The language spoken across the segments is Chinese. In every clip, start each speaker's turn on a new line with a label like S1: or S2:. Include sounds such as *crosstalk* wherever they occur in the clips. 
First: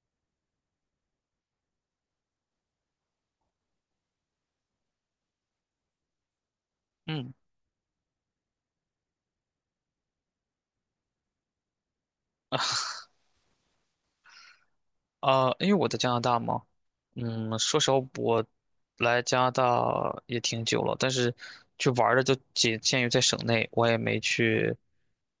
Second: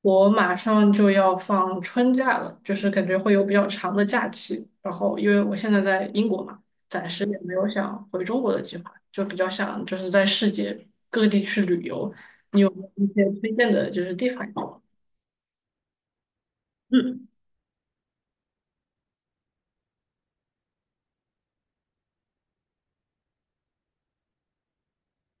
S1: 我马上就要放春假了，就是感觉会有比较长的假期。然后，因为我现在在英国嘛，暂时
S2: 嗯，
S1: 也没有想回中国的计划，就比较想就是在世界各地去旅游。你有没有一些推荐的就是地方吗？
S2: 啊、因为我在加拿大嘛，说实话，我来加拿大也挺久了，但是去玩儿的就仅限于在省内，我也没去。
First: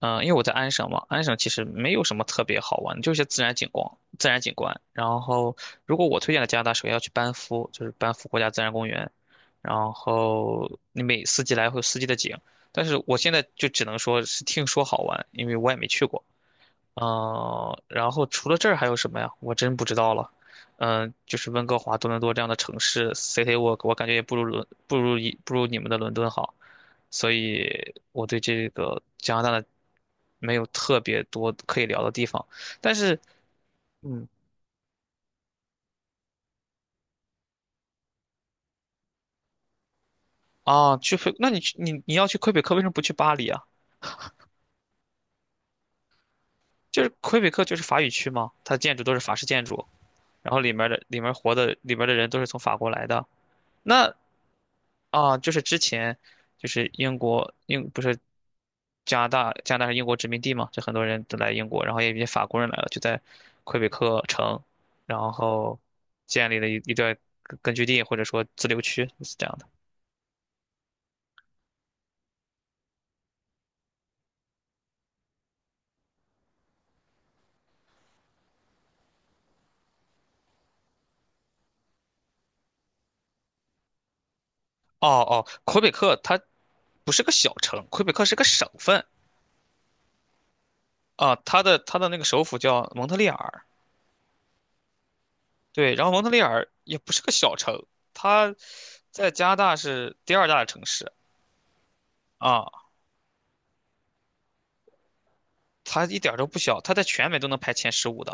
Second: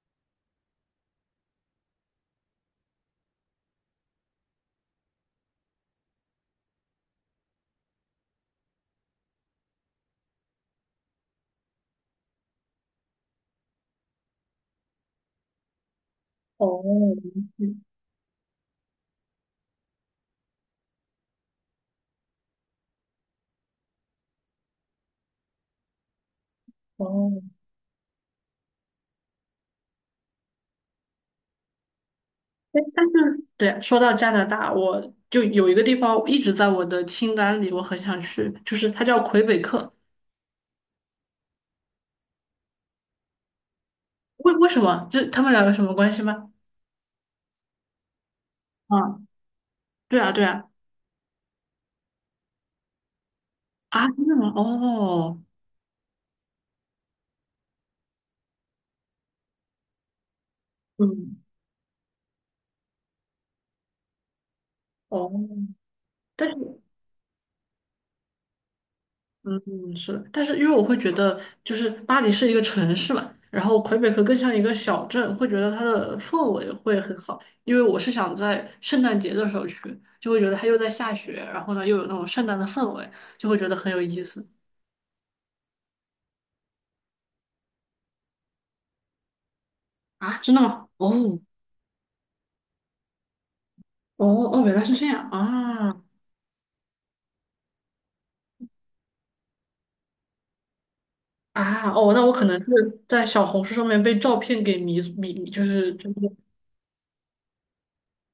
S2: 因为我在安省嘛，安省其实没有什么特别好玩的，就是一些自然景观。然后，如果我推荐的加拿大，首先要去班夫，就是班夫国家自然公园。然后你每四季来会有四季的景，但是我现在就只能说是听说好玩，因为我也没去过。
S1: 嗯。
S2: 然后除了这儿还有什么呀？我真不知道了。嗯，就是温哥华、多伦多这样的城市，City Walk，我感觉也不如你们的伦敦好。
S1: 哦。
S2: 所
S1: 嗯。哦。
S2: 以我对这个加拿大的没有特别多可以聊的地方。
S1: 哎，
S2: 但
S1: 但是
S2: 是，
S1: *laughs* 对啊，说到
S2: 嗯，
S1: 加拿大，我就有一个地方一直在我的清单里，我很想去，就是它叫魁北克。
S2: 啊，那你要去魁北克，为什么不去巴黎啊？
S1: 为什么？这他们两个什么关系吗？
S2: 就是魁北克就是法语区嘛，它的建筑都是
S1: 啊，
S2: 法式建筑，
S1: 对啊，对
S2: 然后
S1: 啊。
S2: 里面的里面活的里面的人都是从法国来的。
S1: 啊，
S2: 那
S1: 真的吗？
S2: 啊，
S1: 哦。
S2: 就是之前，就是英国英不是加拿大是英国殖民地嘛，就很多人
S1: 嗯。
S2: 都来英国，然后也有一些法国人来了，就在魁北克城，
S1: 哦。
S2: 然后
S1: 但
S2: 建立了一
S1: 是，
S2: 一段根据地或者说自留区是这样的。
S1: 嗯，是的，但是因为我会觉得，就是巴黎是一个城市嘛，然后魁北克更像一个小镇，会觉得它的氛围会很好。因为我是想在圣诞节的时候去，就会觉得它又在下雪，然后呢又有那种圣诞的氛围，就会觉得很有意思。
S2: 哦哦，魁北克它不是个小城，魁北克是个省份
S1: 啊，真的吗？哦，
S2: 啊，它的那个首府叫蒙特利尔，
S1: 哦。哦。原来是这样
S2: 对，
S1: 啊。
S2: 然后蒙特利尔也不是个小城，它在加拿大是第二大的城市。
S1: 啊。哦，那我可能是
S2: 啊
S1: 在小红书上面被照片给迷，就是就
S2: 它
S1: 是，
S2: 一点儿都不小，它在全美都能排前15的，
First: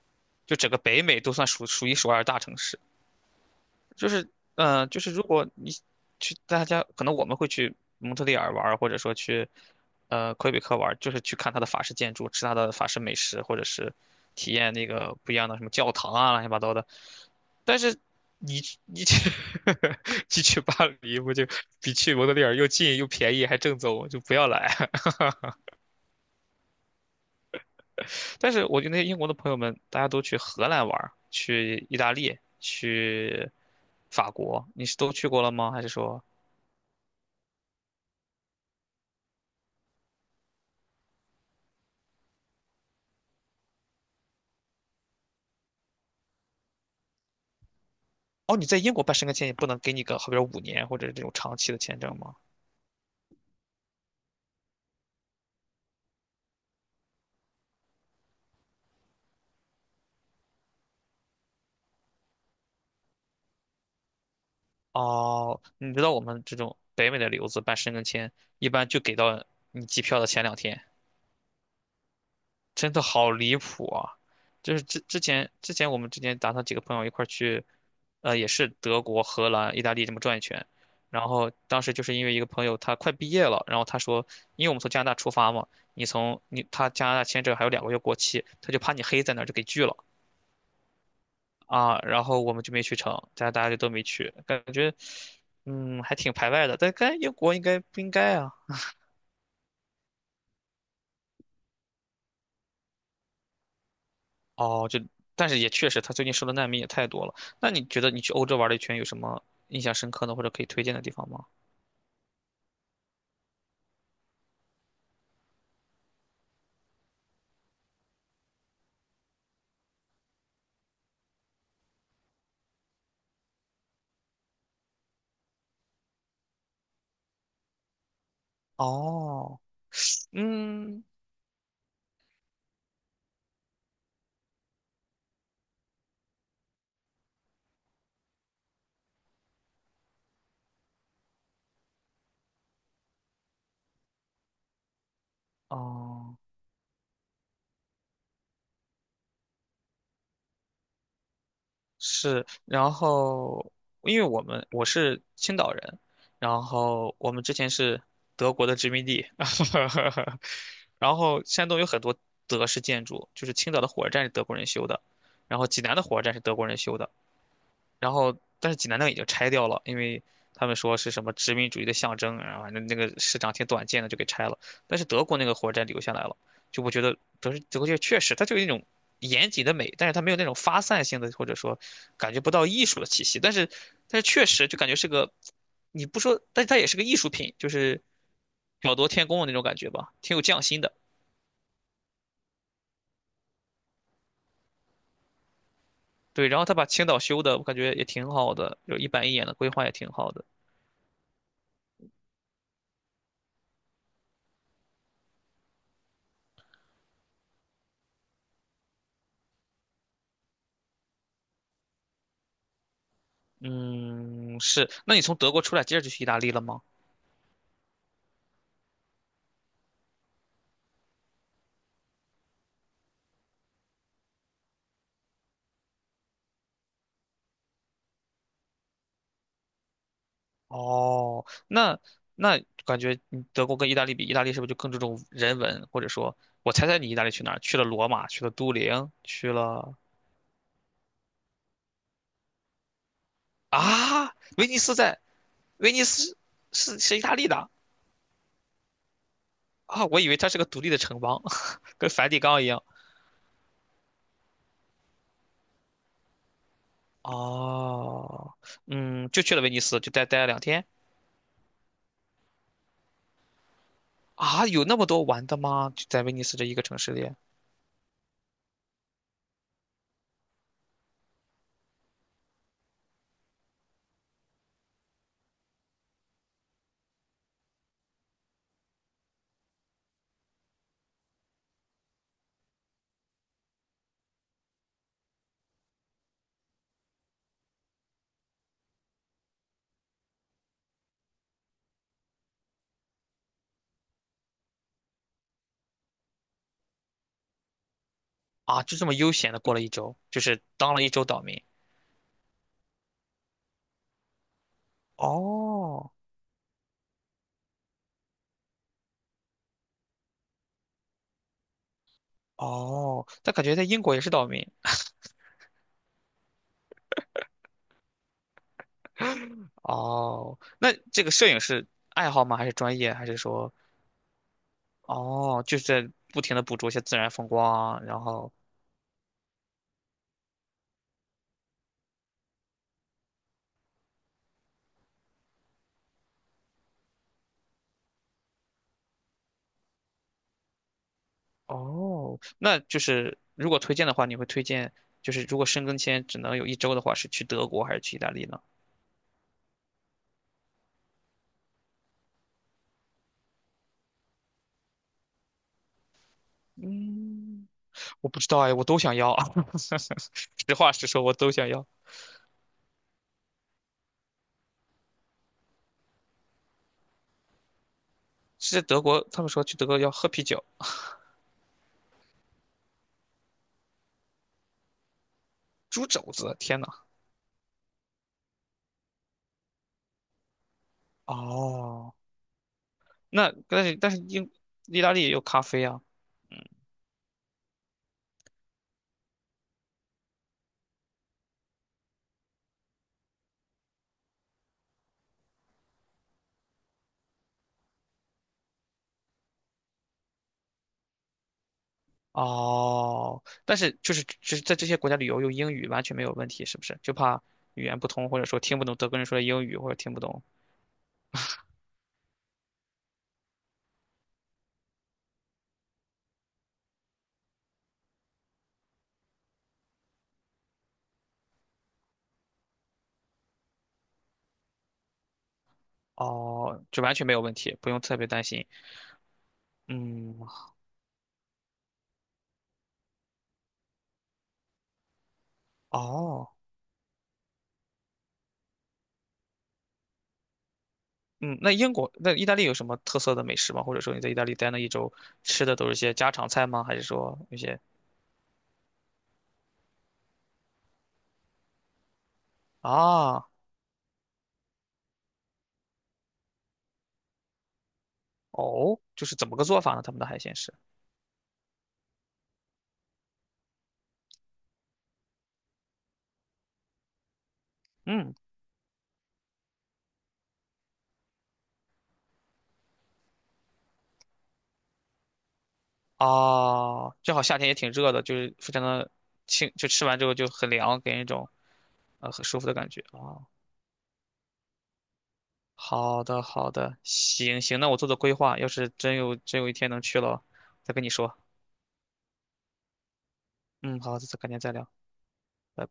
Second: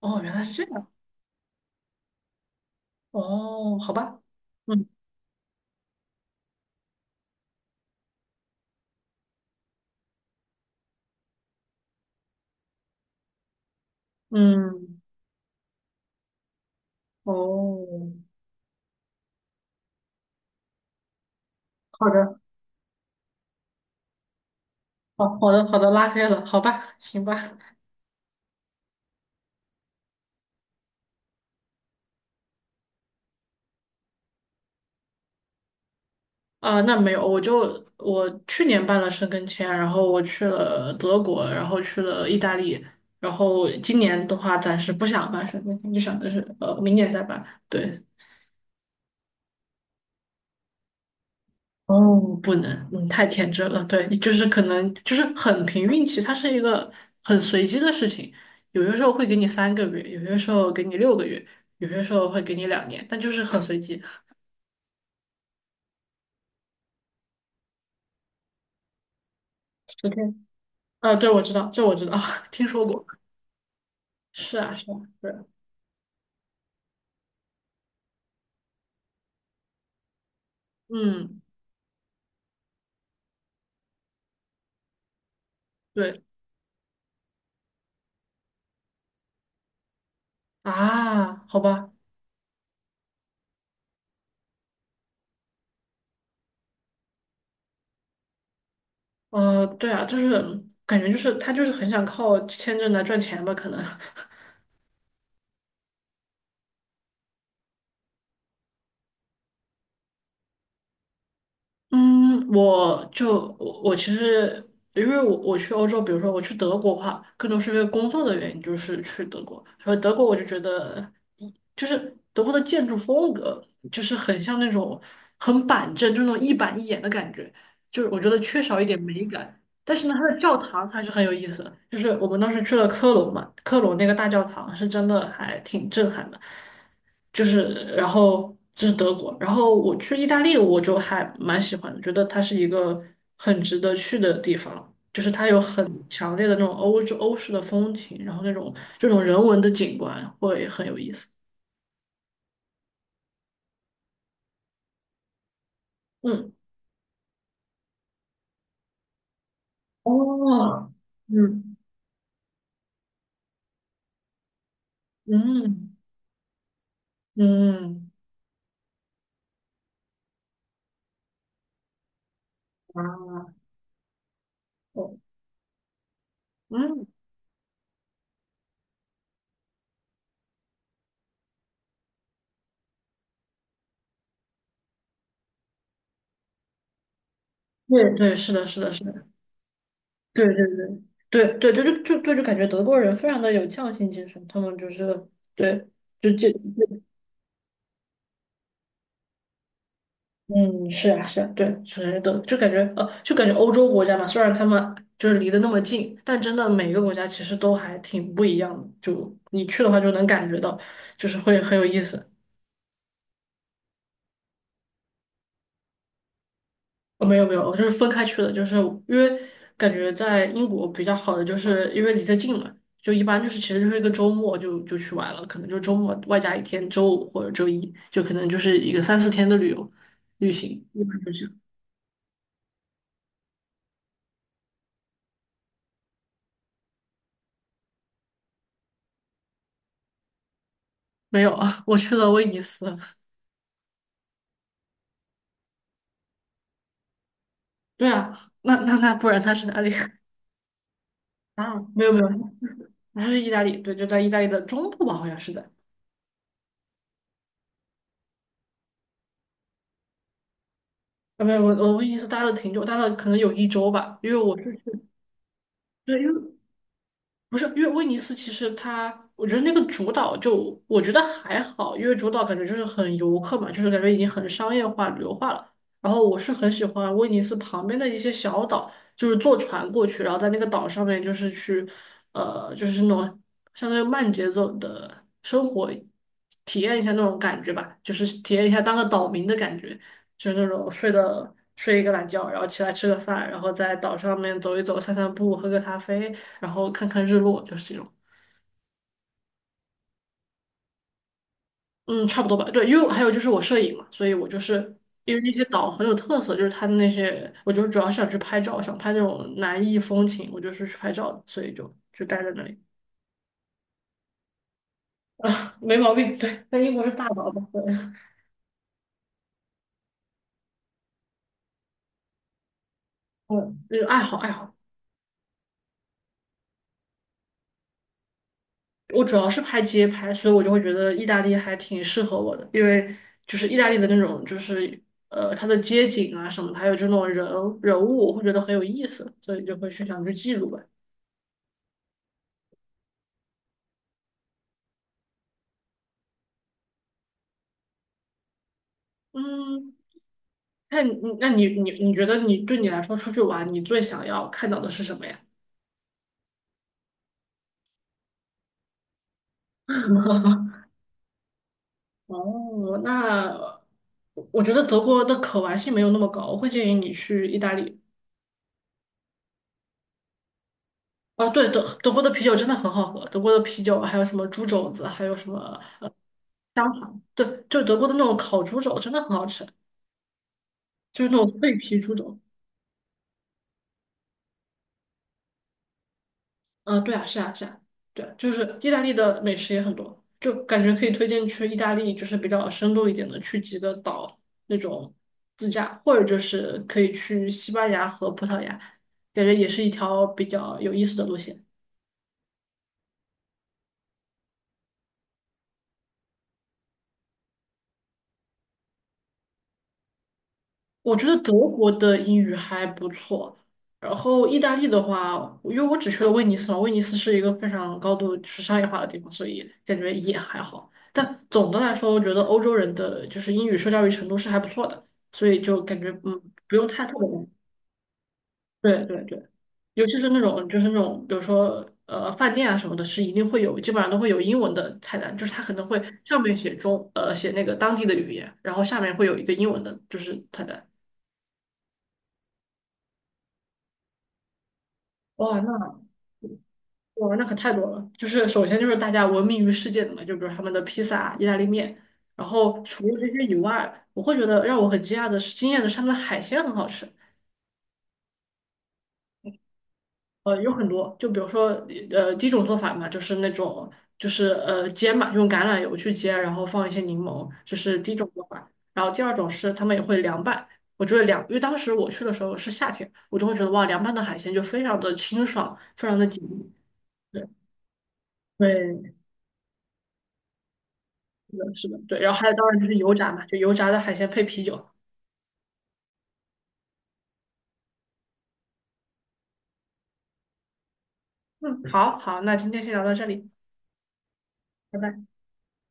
S1: 哦，原来是
S2: 就
S1: 这
S2: 整个
S1: 样。
S2: 北美都算数一数二的大城市。
S1: 哦，好
S2: 就
S1: 吧。
S2: 是，
S1: 嗯
S2: 就是如果你去大家，可能我们会去蒙特利尔玩儿或者说去魁北克玩儿就是去看它的法式建筑，吃它的法式美食，或者是体验那
S1: 嗯。
S2: 个不一样的什么教堂啊，乱七八糟的。但是
S1: 哦，
S2: 你去 *laughs* 你去巴黎，不就比
S1: 好
S2: 去蒙特
S1: 的。
S2: 利尔又近又便宜还正宗，就不要来。
S1: 好好的好的，拉黑了，好吧，行吧。
S2: 但是我觉得那些英国的朋友们，大家都去荷兰玩儿去意大利，去法国，你是都去过了吗？还是说，
S1: 啊，那没有，我去年办了申根签，然后我去了德国，然后去了意大利，然后今年的话暂时不想办申根签，就想的是明年再办，对。
S2: 哦，你在英国办申根签也不能给你个，好比说5年或者这种长期的签证
S1: 哦，
S2: 吗？
S1: 不能，嗯，太天真了。对，就是可能就是很凭运气，它是一个很随机的事情。有些时候会给你3个月，有些时候给你6个月，有些时候会给你2年，但就是很随机。
S2: 哦，你知道我们这种北美的留子办申根签，一般就给到你机
S1: OK。
S2: 票的前两天。
S1: 啊，对，我知道，这我知道，*laughs* 听说
S2: 真的
S1: 过。
S2: 好离谱啊！
S1: 是啊，
S2: 就是
S1: 是啊，
S2: 之之
S1: 对。
S2: 前之前我们之前打算几个朋友一块儿去，也是德国、荷兰、意大利这么转一圈。然
S1: 嗯，
S2: 后当时就是因为一个朋友他快毕业了，然后他说，因为我们从加拿大出发嘛，你
S1: 对
S2: 从你他加拿大签证还有2个月过期，他就怕你黑在那儿就给拒了
S1: 啊，好吧，
S2: 啊。然后我们就没去成，大家就都没去，感觉还挺排外的。但跟英国应该不应该啊？
S1: 对啊，就是感觉就是他就是很想靠签证来赚钱吧，可能。*laughs*
S2: 哦，但是也确实，他最近收的难民也太多了。那你觉得你去欧洲玩了一圈，有什么印象深刻的或者可以推荐的地方吗？
S1: 嗯，我就我我其实因为我去欧洲，比如说我去德国的话，更多是因为工作的原因，就是去德国。所以德国我就觉得，就是德国的建筑风格，就是很像那种很板正，就那种一板一眼的感觉，就是我觉得缺少一点美感。
S2: 哦，
S1: 但是呢，它的教堂还
S2: 嗯，
S1: 是很有意思的。就是我们当时去了科隆嘛，科隆那个大教堂是真的还挺震撼的。就是然后这是德国，然后我去意大利，我就还蛮喜欢的，觉得它是一个很值得去的地方。就是它有很强
S2: 哦，
S1: 烈的那种欧式的风情，然后那种这种人文的景观会很有意思。
S2: 是。然后，因为我是青岛人，
S1: 嗯。
S2: 然后我们之前是德国的殖民地，*laughs*
S1: 哦。
S2: 然后山
S1: 嗯。
S2: 东有很多德式建筑，就是青岛的火车站是德国人修的，然后济
S1: 嗯
S2: 南的火车站是德国人修的。
S1: 嗯。
S2: 然后但是济南那个已经拆掉了，因为他们说是什么殖民主义的象征，然后反正那个市长
S1: 啊。
S2: 挺短见的，就给拆了。但是
S1: 哦。
S2: 德国那个火车站留下来了，就我觉
S1: 嗯。
S2: 得德国就确实它就有一种严谨的美，但是它没有那种发散性的，或者说感觉不到艺术的气息。但是确实就感觉是个，你不说，但是它也是个艺术品，就是
S1: 对，对，是的，是的，
S2: 巧
S1: 是
S2: 夺
S1: 的。
S2: 天工的那种感觉吧，挺有
S1: 对
S2: 匠
S1: 对
S2: 心的。
S1: 对对对，就感觉德国人非常的有匠心精神，他们就是对，就
S2: 对，然后他把青岛修的，我感觉也挺好的，就一板一眼的规划也挺好的。
S1: 嗯，是啊是啊，对。首先就感觉就感觉欧洲国家嘛，虽然他们就是离得那么近，但真的每个国家其实都还挺不一样的，就你去的话就能感觉到，就是会很有意思。
S2: 嗯，是。那你从德国出来，接着就去意大利了吗？
S1: 哦，没有没有，我就是分开去的，就是因为感觉在英国比较好的，就是因为离得近嘛，就一般就是其实就是一个周末就去玩了，可能就周末外加一天周五或者周一，就可能就是一个三四天的旅行，一般就
S2: 哦，
S1: 是
S2: 那感觉你德国跟意大利比，意大利是不是就更注重人文？或者说，我猜猜你意大利去哪儿？去了罗马，去了都灵，去了
S1: 没有啊，*laughs* 我去了威尼斯。
S2: 啊，威尼斯在威尼斯是意大利的
S1: 对啊，那不然他是哪里
S2: 啊，我以
S1: *laughs*
S2: 为它是个独立的城邦，
S1: 啊？
S2: *laughs*
S1: 没
S2: 跟
S1: 有没有，
S2: 梵蒂冈一样。
S1: 他是意大利，对，就在意大利的中部吧，好像是在。
S2: 哦，嗯，就去了威尼斯，就待了两天
S1: 啊，没有，我威尼斯待了挺久，待了可能有1周吧，因为我
S2: 啊，
S1: 是
S2: 有
S1: 去，
S2: 那么多玩的吗？就
S1: 对，
S2: 在
S1: 因
S2: 威尼
S1: 为
S2: 斯这一个城市里。
S1: 不是，因为威尼斯其实它，我觉得那个主岛就我觉得还好，因为主岛感觉就是很游客嘛，就是感觉已经很商业化、旅游化了。然后我是很喜欢威尼斯旁边的一些小岛，就是坐船过去，然后在那个岛上面就是去，就是那种相当于慢节奏的生活，体验一下那种感觉吧，就是体验一下当个岛民的感觉。就是那种睡一个懒觉，然后起来吃个饭，然后在岛上面走一走、散散步、喝个咖啡，然后看看日落，就是这种。
S2: 啊，就这么悠闲的过了一周，就是当了一周岛民。
S1: 嗯，差不多吧。对，因为还有就是我摄影嘛，所以我就是因为那些岛很有
S2: 哦
S1: 特色，就是它的那些，我就是主要是想去拍照，想拍那种南艺风情，我就是去拍照的，所以就待在那里。
S2: 哦，但感觉在英国也是岛民。
S1: 啊，没毛病。对，在英国是大岛吧？对，
S2: 哦，那这个摄影是爱好吗？还是专业？还是
S1: *laughs*
S2: 说，
S1: 嗯，就是爱好爱好。
S2: 哦，就是在不停的捕捉一些自然风光啊，然后，
S1: 我主要是拍街拍，所以我就会觉得意大利还挺适合我的，因为就是意大利的那种，就是它的街景啊什么的，还有就那种人物，我会觉得很有意思，所以就会去想去记录吧。
S2: 哦，那就是如果推荐的话，你会推荐，就是如果申根签只能有一周的话，是去德国还是去意大利呢？
S1: 嗯，那你那你觉得你对你来说出去玩，你最想要看到的是什么呀？
S2: 嗯，我不知道哎，我都想要。*laughs* 实
S1: *laughs*
S2: 话实说，我都想要。
S1: 哦，那我觉得德国的可玩性没有那么高，我会建议你去意大利。
S2: 是在德国，他们说去德国要喝啤酒，
S1: 啊，对，德国的啤酒真的很好喝，德国的啤酒还有什么猪肘子，还有什么
S2: 猪肘子，天呐，
S1: 对，就德国的那种烤猪肘真的很好吃，就是那种脆皮猪
S2: 哦
S1: 肘。
S2: 那但是意大利也有咖啡啊，嗯，
S1: 嗯，对啊，是啊，是啊，对，就是意大利的美食也很多，就感觉可以推荐去意大利，就是比较深度一点的，去几个岛那种自驾，或者就是可以去西班牙和葡萄牙，感觉也是一条比较有意思的路线。
S2: 哦，但是就是在这些国家旅游用英语完全没有问题，是不是？就怕语言不通，或者说听不懂德国人说的英语，或者听不懂
S1: 我觉得德国的英语还不错，然后意大利的话，因为我只去了威尼斯嘛，威尼斯是一个非常高度就是商业化的地方，所以感觉也还好。但总的来说，我觉得欧洲人的就是英语受教育程度是还不错的，所以就感觉不
S2: 哦，
S1: 用
S2: 就
S1: 太
S2: 完
S1: 特
S2: 全
S1: 别
S2: 没
S1: 担
S2: 有
S1: 心。
S2: 问题，不用特别担心。
S1: 对对对，尤其是
S2: 嗯
S1: 那种就是那种比如说饭店啊什么的，是一定会有，基本上都会有英文的菜单，就是它可能会上
S2: 哦，
S1: 面写写那个当地的语言，然后下面会有一个英文的就是菜单。
S2: 嗯，那英国那意大利有什么特色的美食吗？或者说你在意大利待了一周
S1: 哇，
S2: 吃的都是
S1: 那
S2: 些家常菜吗？还是
S1: 哇，
S2: 说
S1: 那可
S2: 有
S1: 太
S2: 些
S1: 多了。就是首先就是大家闻名于世界的嘛，就比如他们的披萨啊、意大利面。然后除了这些
S2: 啊
S1: 以外，我会觉得让我很惊讶的是，惊艳的是他们的海鲜很好吃。
S2: 哦，就是怎么个做法呢？他们的海鲜
S1: 有
S2: 是？
S1: 很多，就比如说第一种做法嘛，就是那种就是煎嘛，用橄榄油去煎，然后放一些柠檬，这是第一种
S2: 嗯。
S1: 做法。然后第二种是他们也会凉拌。我觉得凉，因为当时我去的时候是夏天，我就会觉得哇，凉拌的海鲜就非常的清爽，非常的解腻。
S2: 啊，正好
S1: 对
S2: 夏天也挺热的，就是非常
S1: 对，
S2: 的清，就吃完之后就很凉，给人一种
S1: 是的，是的，对。然后
S2: 很
S1: 还有
S2: 舒服
S1: 当
S2: 的
S1: 然就
S2: 感
S1: 是
S2: 觉
S1: 油炸嘛，
S2: 啊。
S1: 就油炸的海鲜配啤酒。
S2: 好的，好的，行行，那我做做规划，要是真有一天能去了，再跟你说。
S1: 嗯，好好，那今天先聊到这里，
S2: 嗯，好，再改天再聊。
S1: 拜拜。
S2: 拜拜。